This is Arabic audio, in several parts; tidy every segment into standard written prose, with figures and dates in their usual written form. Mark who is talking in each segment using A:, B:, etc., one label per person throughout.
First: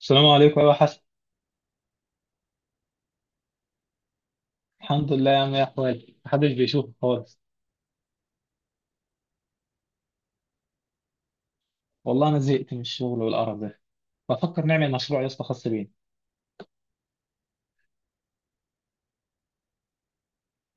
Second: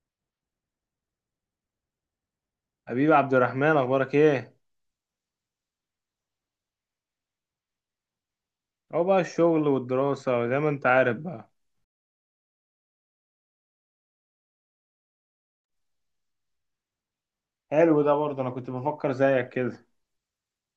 A: السلام عليكم. ايوه حسن.
B: حبيبي عبد الرحمن، اخبارك ايه؟
A: الحمد لله يا عم. يا احوالك محدش بيشوفك خالص.
B: اهو بقى الشغل والدراسة زي ما انت عارف بقى.
A: والله انا زهقت من الشغل والقرف ده. بفكر نعمل مشروع يا اسطى خاص بينا.
B: حلو ده برضه، انا كنت بفكر زيك كده.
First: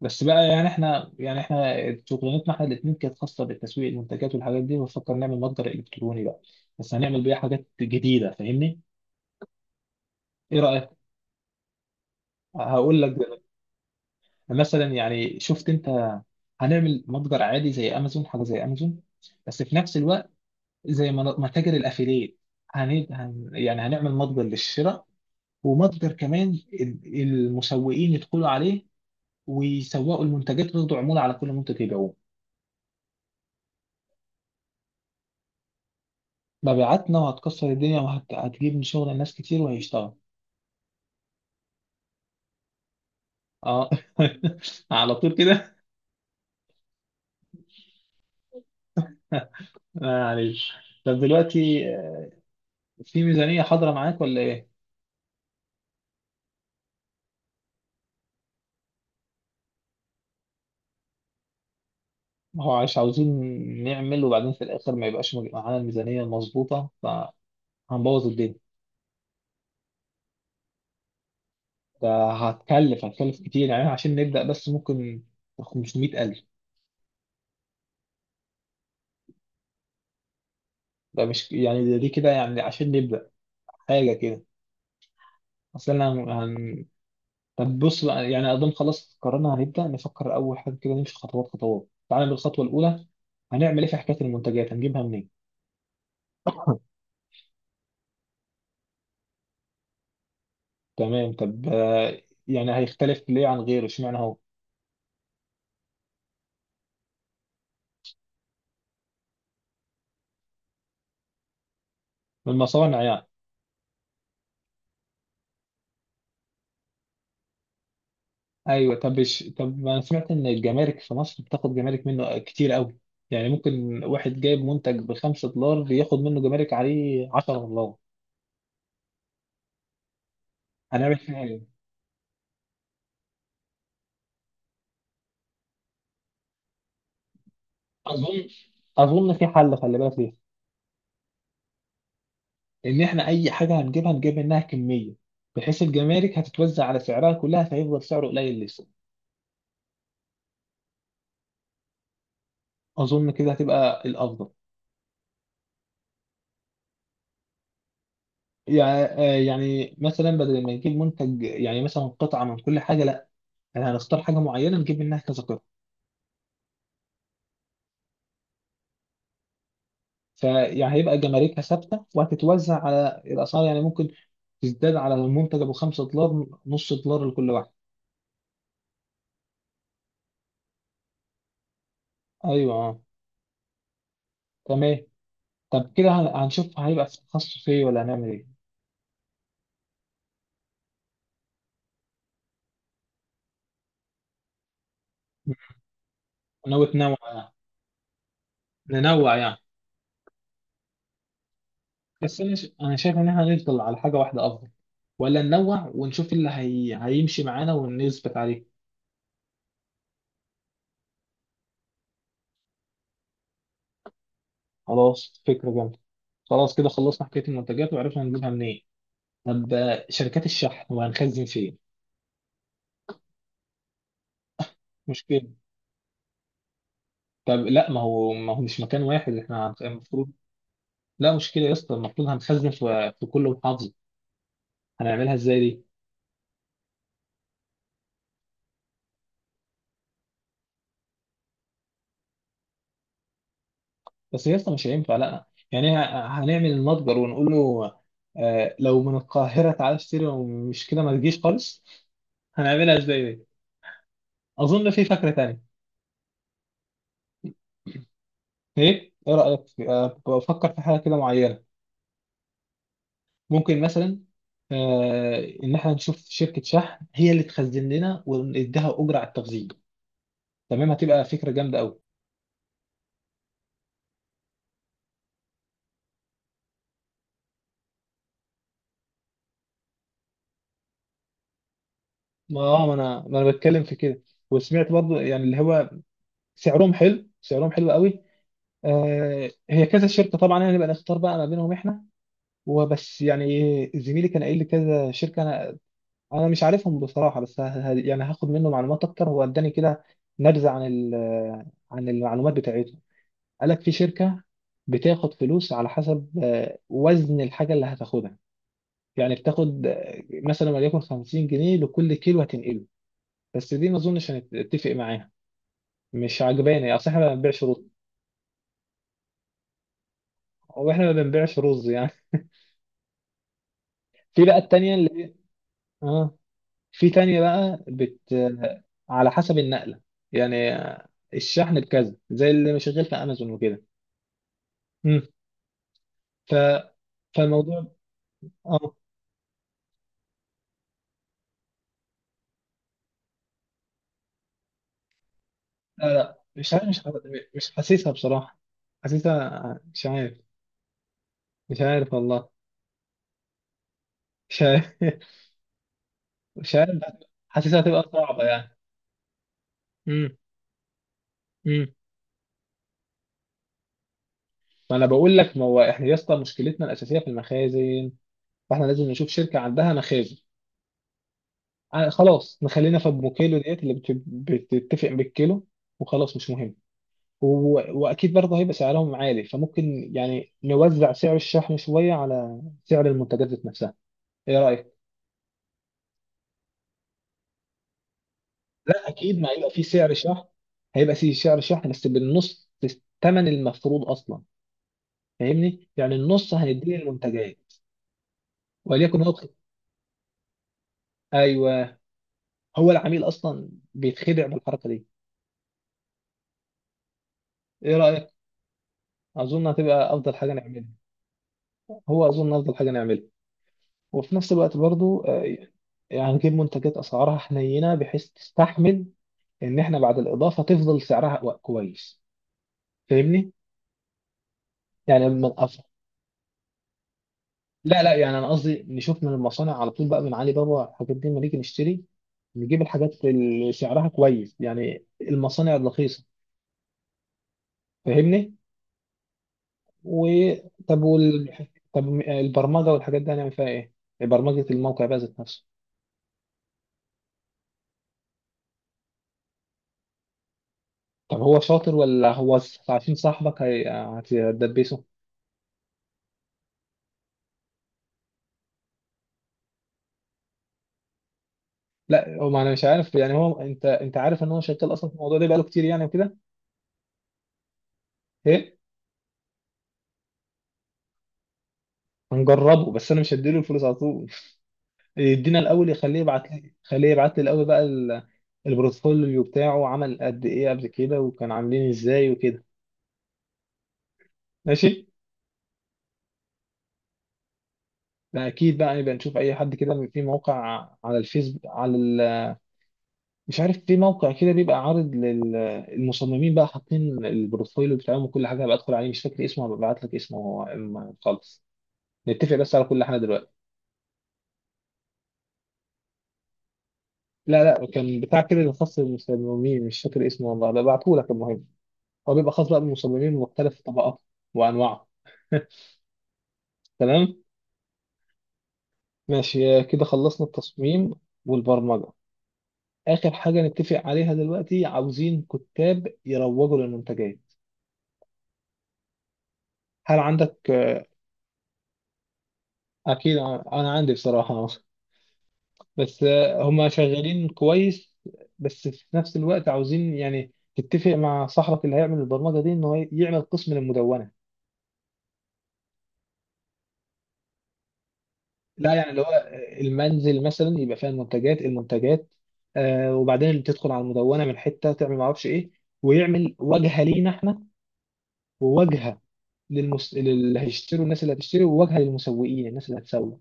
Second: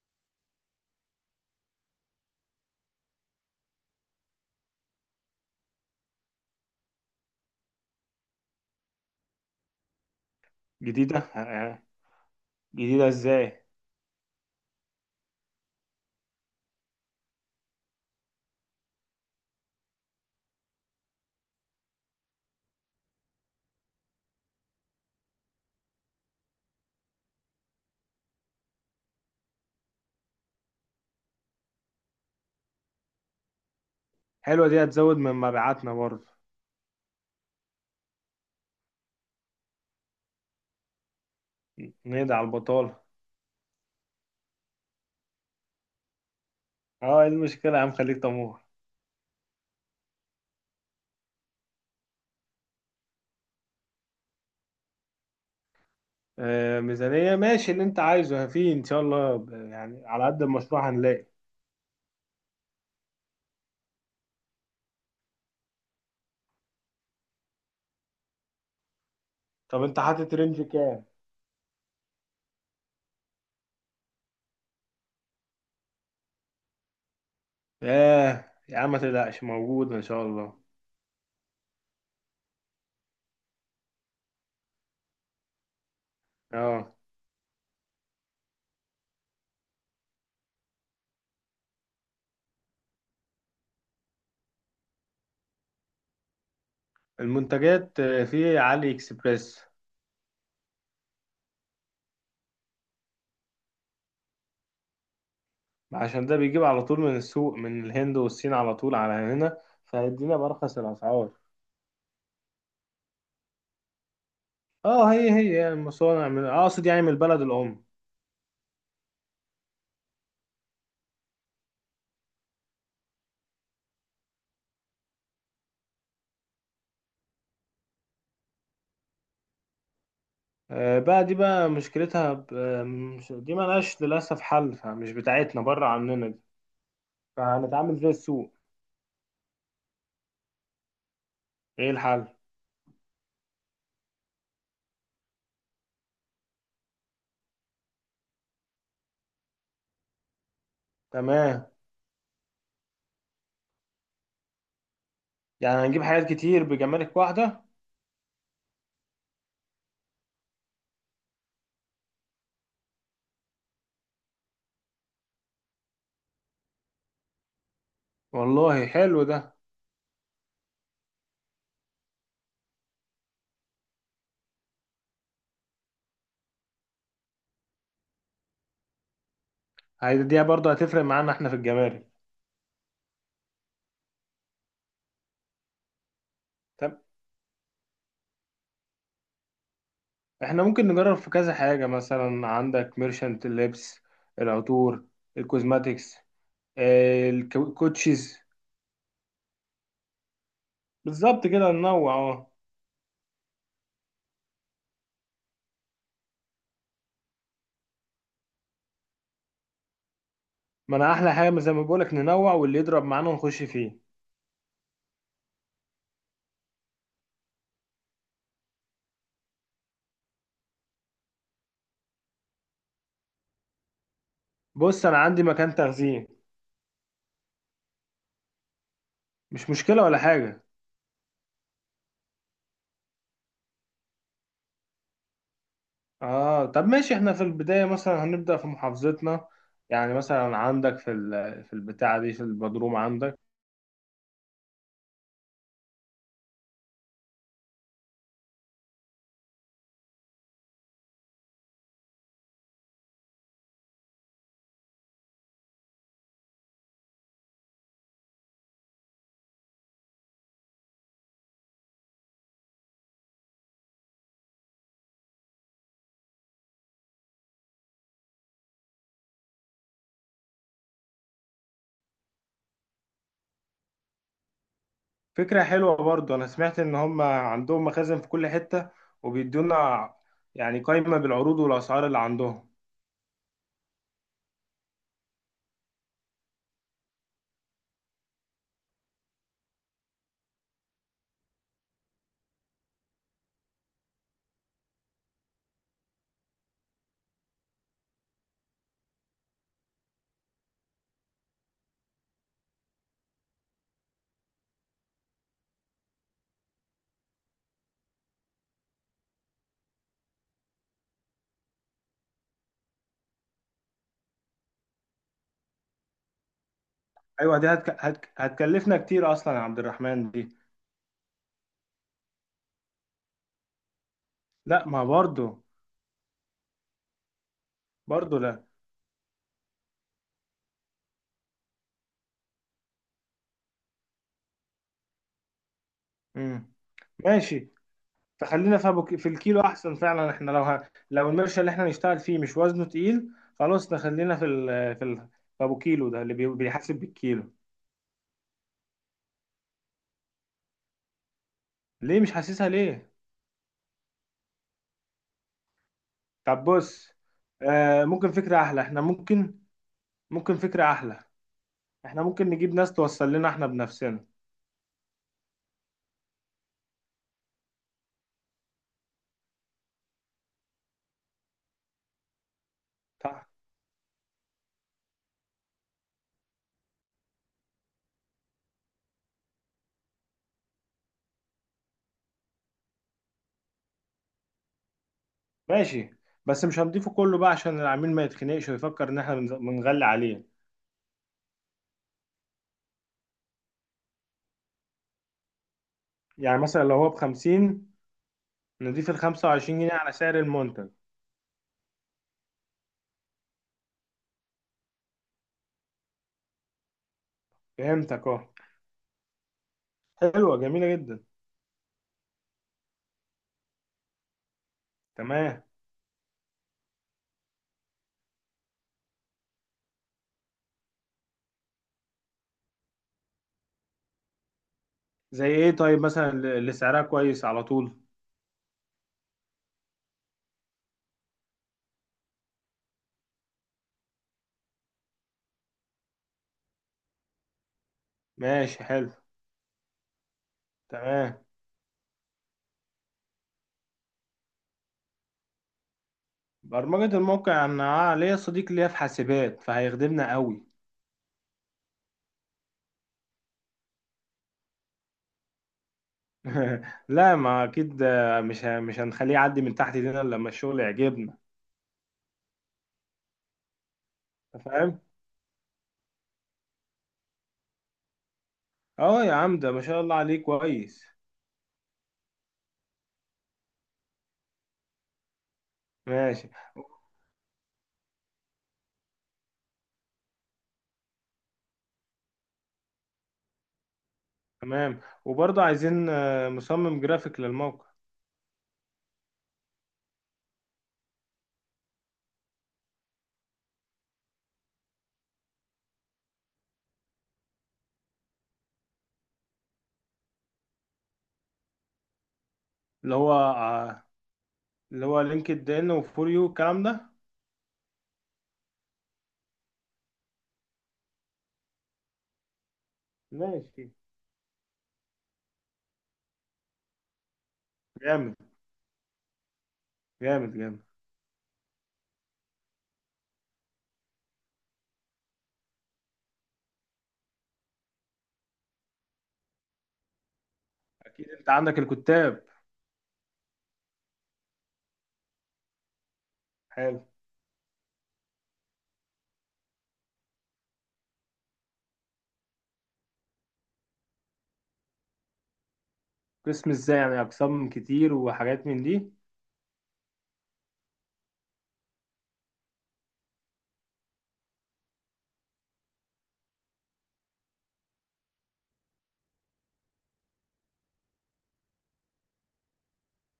A: بس بقى يعني احنا شغلانتنا احنا الاثنين كانت خاصه بالتسويق المنتجات والحاجات دي. بفكر نعمل متجر الكتروني بقى، بس هنعمل بيه حاجات جديده، فاهمني؟ ايه رايك؟
B: جديدة، آه.
A: هقول
B: جديدة
A: لك.
B: ازاي؟
A: مثلا يعني شفت انت، هنعمل متجر عادي زي امازون، حاجه زي امازون، بس في نفس الوقت زي متاجر الافيليت. يعني هنعمل متجر للشراء ومصدر كمان المسوقين يدخلوا عليه ويسوقوا المنتجات وياخدوا عمولة على كل منتج يبيعوه.
B: حلوة دي، هتزود من مبيعاتنا برضه.
A: مبيعاتنا وهتكسر الدنيا، وهتجيب من شغل الناس كتير، وهيشتغل.
B: نقضي على البطالة.
A: اه على طول كده.
B: اه، ايه المشكلة يا عم، خليك طموح.
A: معلش. طب دلوقتي، في ميزانية حاضرة معاك ولا ايه؟
B: آه، ميزانية ماشي اللي انت عايزه في ان شاء الله، يعني على قد المشروع هنلاقي.
A: ما هو عايش عاوزين نعمل، وبعدين في الآخر ما يبقاش معانا الميزانية المظبوطة فهنبوظ الدنيا.
B: طب انت حاطط رينج كام؟
A: ده هتكلف كتير يعني، عشان نبدأ بس ممكن 500,000.
B: اه يا عم، ما تقلقش، موجود ان شاء الله.
A: ده مش يعني، دي كده يعني عشان نبدأ حاجة كده. اصل انا هن...
B: اه.
A: طب بص بقى، يعني اظن خلاص قررنا هنبدا نفكر. اول حاجه كده نمشي خطوات خطوات. تعالى بالخطوه الاولى، هنعمل ايه في حكايه المنتجات؟ هنجيبها منين؟
B: المنتجات في علي اكسبريس.
A: تمام. طب يعني هيختلف ليه عن غيره؟ اشمعنى هو؟
B: عشان ده بيجيب على طول من السوق، من الهند والصين على طول على هنا، فهيدينا بأرخص الأسعار.
A: من المصانع يعني.
B: اه، هي يعني مصانع، أقصد يعني من البلد الأم.
A: ايوه. طب طب انا سمعت ان الجمارك في مصر بتاخد جمارك منه كتير قوي. يعني ممكن واحد جايب منتج بخمسة دولار بياخد منه جمارك عليه 10 دولار.
B: آه
A: هنعمل
B: بقى، دي
A: فيها
B: بقى
A: ايه؟
B: مشكلتها ب... آه، مش... دي ملهاش للأسف حل، فمش بتاعتنا، بره عننا دي. فهنتعامل زي
A: اظن
B: السوق.
A: اظن في حل، خلي بالك.
B: ايه الحل؟
A: ان احنا اي حاجه هنجيبها نجيب منها كميه، بحيث الجمارك هتتوزع على سعرها كلها، فهيفضل سعره قليل لسه.
B: تمام.
A: اظن كده هتبقى الافضل.
B: يعني هنجيب حاجات كتير بجمارك واحدة.
A: يعني، يعني مثلا بدل ما نجيب منتج، يعني مثلا قطعه من كل حاجه، لا، احنا هنختار حاجه معينه نجيب منها كذا قطعه.
B: والله حلو ده.
A: فيعني هيبقى جماركها ثابته وهتتوزع على الاسعار. يعني ممكن تزداد على المنتج ابو 5 دولار نص دولار لكل واحد.
B: هيديها برضه، هتفرق معانا احنا في الجمارك.
A: ايوه. تمام. طب كده هنشوف هيبقى في تخصص ايه ولا هنعمل ايه.
B: احنا ممكن نجرب في كذا حاجة، مثلا عندك ميرشنت اللبس، العطور، الكوزماتيكس،
A: ناوي تنوع؟
B: الكوتشيز.
A: ننوع يعني؟
B: بالظبط كده ننوع،
A: بس
B: اه.
A: انا انا شايف ان احنا نفضل على حاجه واحده افضل، ولا ننوع ونشوف هيمشي معانا ونثبت عليه.
B: ما انا احلى حاجة زي ما بقولك، ننوع واللي يضرب معانا نخش فيه.
A: خلاص، فكره جامده. خلاص كده خلصنا حكايه المنتجات وعرفنا نجيبها منين. طب شركات الشحن، وهنخزن فين؟
B: بص انا عندي
A: مشكله.
B: مكان تخزين.
A: طب لا، ما هو مش مكان واحد، احنا
B: مش مشكلة ولا
A: المفروض.
B: حاجة.
A: لا مشكله يا اسطى، المفروض هنخزن في كل محافظه. هنعملها ازاي دي؟
B: اه طب ماشي، احنا في البداية مثلا هنبدأ في محافظتنا. يعني مثلا عندك في البتاعة دي، في البدروم عندك.
A: بس يا اسطى مش هينفع، لا يعني هنعمل المتجر ونقول له لو من القاهرة تعالى اشتري، ومش كده ما تجيش خالص. هنعملها ازاي دي؟ اظن في فكرة تانية. ايه، ايه رأيك بفكر في حاجة كده معينة. ممكن مثلا ان احنا نشوف شركة شحن هي اللي تخزن لنا ونديها اجرة على التخزين. تمام، هتبقى فكرة جامدة قوي.
B: فكرة حلوة برضو، أنا سمعت إن هم عندهم مخازن في كل حتة، وبيدونا يعني قائمة بالعروض والأسعار اللي
A: ما
B: عندهم.
A: اه ما انا ما انا بتكلم في كده. وسمعت برضو يعني اللي هو سعرهم حلو، سعرهم حلو قوي. هي كذا شركه طبعا، هنبقى نختار بقى ما بينهم احنا. وبس يعني زميلي كان قايل لي كذا شركه. انا انا مش عارفهم بصراحه، بس يعني هاخد منه معلومات اكتر. هو اداني كده نبذه عن عن المعلومات بتاعتهم. قال لك في شركه بتاخد فلوس على حسب وزن الحاجه اللي هتاخدها. يعني بتاخد مثلا وليكن 50 جنيه لكل كيلو هتنقله. بس دي ما اظنش هنتفق معاها، مش عجباني، اصل احنا ما
B: أيوة
A: بنبيعش
B: دي
A: رز.
B: هتكلفنا كتير أصلا يا عبد الرحمن دي.
A: واحنا ما بنبيعش رز يعني. في بقى
B: لا،
A: التانيه
B: ما
A: اللي
B: برضو.
A: في تانية بقى بت
B: برضو لا.
A: على حسب النقلة يعني. الشحن بكذا زي اللي مشغل في أمازون وكده. مم. ف...
B: مم. ماشي.
A: فالموضوع
B: فخلينا في
A: اه.
B: في الكيلو أحسن فعلا. إحنا لو المرشة اللي إحنا نشتغل فيه مش وزنه تقيل، خلاص نخلينا في أبو
A: لا
B: كيلو ده اللي
A: لا،
B: بيحاسب بالكيلو.
A: مش حاسسها بصراحة. حاسسها مش عارف. مش عارف
B: ليه مش
A: والله.
B: حاسسها ليه؟
A: مش عارف.
B: طب
A: مش عارف.
B: بص.
A: حاسسها
B: آه،
A: هتبقى
B: ممكن
A: صعبة
B: فكرة
A: يعني.
B: أحلى، إحنا ممكن.
A: امم
B: ممكن فكرة أحلى.
A: امم
B: احنا ممكن نجيب ناس توصل لنا احنا بنفسنا.
A: ما انا بقول لك، ما هو احنا يا اسطى مشكلتنا الأساسية في المخازن، فاحنا لازم نشوف شركة عندها مخازن. خلاص نخلينا في ابو
B: طيب.
A: كيلو ديت اللي بتتفق بالكيلو. وخلاص مش مهم. واكيد برضه هيبقى سعرهم عالي، فممكن يعني نوزع سعر الشحن شويه على سعر المنتجات ذات نفسها. ايه رايك؟
B: ماشي. بس مش هنضيفه كله بقى عشان العميل ما يتخنقش
A: لا
B: ويفكر ان احنا
A: اكيد ما هيبقى في
B: بنغلي
A: سعر
B: عليه.
A: شحن، هيبقى في سعر شحن بس بالنص، الثمن المفروض اصلا. فاهمني؟ يعني النص
B: يعني مثلا لو
A: هنديه
B: هو
A: للمنتجات.
B: بـ50، نضيف
A: وليكن هو،
B: 25 جنيه على سعر المنتج.
A: ايوه، هو العميل اصلا بيتخدع بالحركه دي. ايه
B: فهمتك،
A: رايك؟
B: اه.
A: اظن هتبقى افضل حاجه
B: حلوة
A: نعملها.
B: جميلة جدا.
A: هو اظن افضل حاجه نعملها. وفي نفس الوقت برضه
B: تمام.
A: يعني نجيب منتجات اسعارها حنينه، بحيث تستحمل ان احنا بعد الاضافه تفضل سعرها كويس. فاهمني؟ يعني من
B: زي ايه؟ طيب مثلا اللي سعرها كويس على طول.
A: لا لا، يعني انا قصدي نشوف من المصانع على طول بقى، من علي بابا الحاجات دي لما نيجي نشتري نجيب الحاجات اللي سعرها كويس، يعني المصانع الرخيصه. فاهمني؟
B: ماشي، حلو.
A: و، طب
B: تمام.
A: طب البرمجه والحاجات دي هنعمل فيها ايه؟ برمجه الموقع بقى ذات نفسه.
B: برمجة الموقع، انا ليا صديق ليا في حاسبات، فهيخدمنا قوي.
A: طب هو شاطر ولا هو عشان صاحبك هتدبسه.
B: لا ما اكيد، مش هنخليه يعدي من تحت ايدينا إلا لما الشغل يعجبنا.
A: لا هو، ما انا مش عارف يعني هو. انت انت عارف ان هو شغال
B: فاهم؟
A: اصلا في الموضوع ده بقاله كتير يعني وكده. ايه.
B: اه يا عم، ده ما شاء الله عليه، كويس.
A: هنجربه، بس انا مش هديله الفلوس على طول. يدينا الاول، يخليه
B: ماشي،
A: يبعت لي، خليه يبعت لي الاول بقى البورتفوليو بتاعه، عمل قد ايه قبل كده، وكان عاملين ازاي وكده.
B: تمام.
A: ماشي.
B: وبرضه عايزين مصمم جرافيك للموقع.
A: ده اكيد بقى، يبقى نشوف اي حد كده في موقع، على الفيس على مش عارف، في موقع كده بيبقى عارض للمصممين بقى، حاطين البورتفوليو بتاعهم وكل حاجه. هبقى ادخل عليه، مش فاكر اسمه، هبقى ابعت لك اسمه هو أما خالص نتفق بس على كل
B: اللي
A: حاجه
B: هو
A: دلوقتي.
B: آه، اللي هو لينكد ان وفور يو الكلام ده.
A: لا لا، كان بتاع كده خاص بالمصممين، مش فاكر اسمه والله، ببعته لك. المهم هو بيبقى خاص بقى بالمصممين، مختلف
B: ماشي.
A: طبقاته وأنواعه. تمام.
B: جامد
A: ماشي كده خلصنا
B: جامد. جامد.
A: التصميم والبرمجة. آخر حاجة نتفق عليها دلوقتي، عاوزين كتاب يروجوا للمنتجات. هل عندك
B: اكيد انت عندك الكتاب.
A: أكيد أنا عندي بصراحة، بس هما
B: حلو.
A: شغالين كويس. بس في نفس الوقت عاوزين يعني تتفق مع صاحبك اللي هيعمل البرمجة دي إنه يعمل قسم للمدونة.
B: قسم ازاي يعني، اقسام كتير وحاجات من
A: لا يعني
B: دي؟
A: اللي هو المنزل مثلا يبقى فيها المنتجات، آه، وبعدين اللي تدخل على المدونه من حته تعمل معرفش ايه. ويعمل واجهه لينا احنا، وواجهه اللي هيشتروا، الناس اللي هتشتري، وواجهه للمسوقين، الناس اللي هتسوق.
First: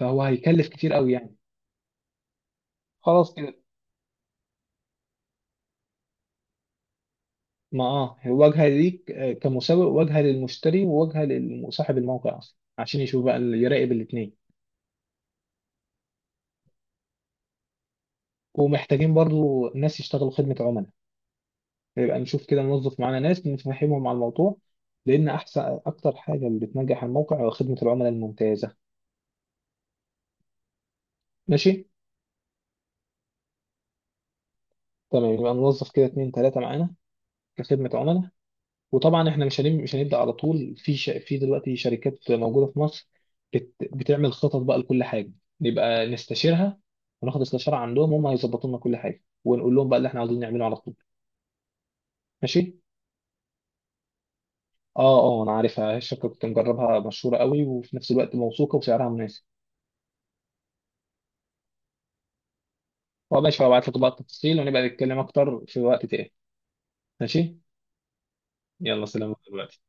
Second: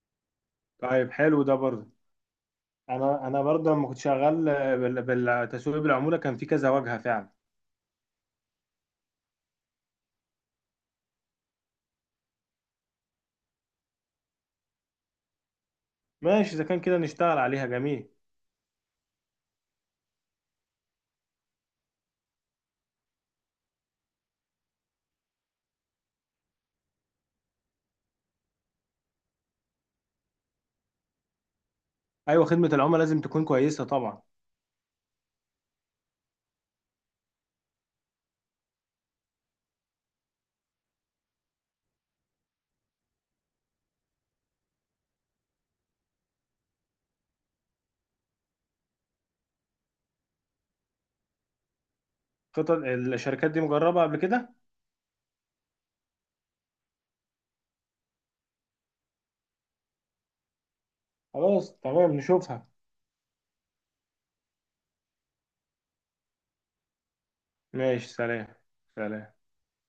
A: فهو هيكلف كتير
B: طيب
A: قوي يعني.
B: حلو ده برضه. انا
A: خلاص
B: انا
A: كده.
B: برضه لما كنت شغال، بالتسويق بالعموله، كان في كذا واجهه فعلا.
A: ما اه واجهه ليك كمسوق، واجهه للمشتري، وواجهه لصاحب الموقع اصلا عشان يشوف بقى، يراقب الاثنين.
B: ماشي، اذا كان كده نشتغل عليها، جميل.
A: ومحتاجين برضو ناس يشتغلوا خدمه عملاء. يبقى نشوف كده نوظف معانا ناس نفهمهم على الموضوع، لان احسن اكتر حاجه اللي بتنجح الموقع هو خدمه العملاء الممتازه. ماشي.
B: ايوه، خدمه العملاء لازم تكون كويسه طبعا.
A: تمام يبقى نوظف كده اتنين تلاته معانا كخدمه عملاء. وطبعا احنا مش هنبدا على طول في في دلوقتي شركات موجوده في مصر بتعمل خطط بقى لكل حاجه، نبقى نستشيرها وناخد استشاره عندهم، هم هيظبطوا لنا كل حاجه ونقول لهم بقى اللي احنا عاوزين نعمله على طول.
B: قطط
A: ماشي.
B: الشركات دي مجربة قبل كده؟
A: اه انا عارفها الشركه، كنت مجربها، مشهوره قوي وفي نفس الوقت موثوقه وسعرها مناسب.
B: خلاص تمام، نشوفها.
A: هو ماشي، هبعت لك بقى التفاصيل ونبقى نتكلم اكتر في وقت تاني. ماشي.
B: ماشي، سلام.
A: يلا سلام
B: سلام.
A: دلوقتي.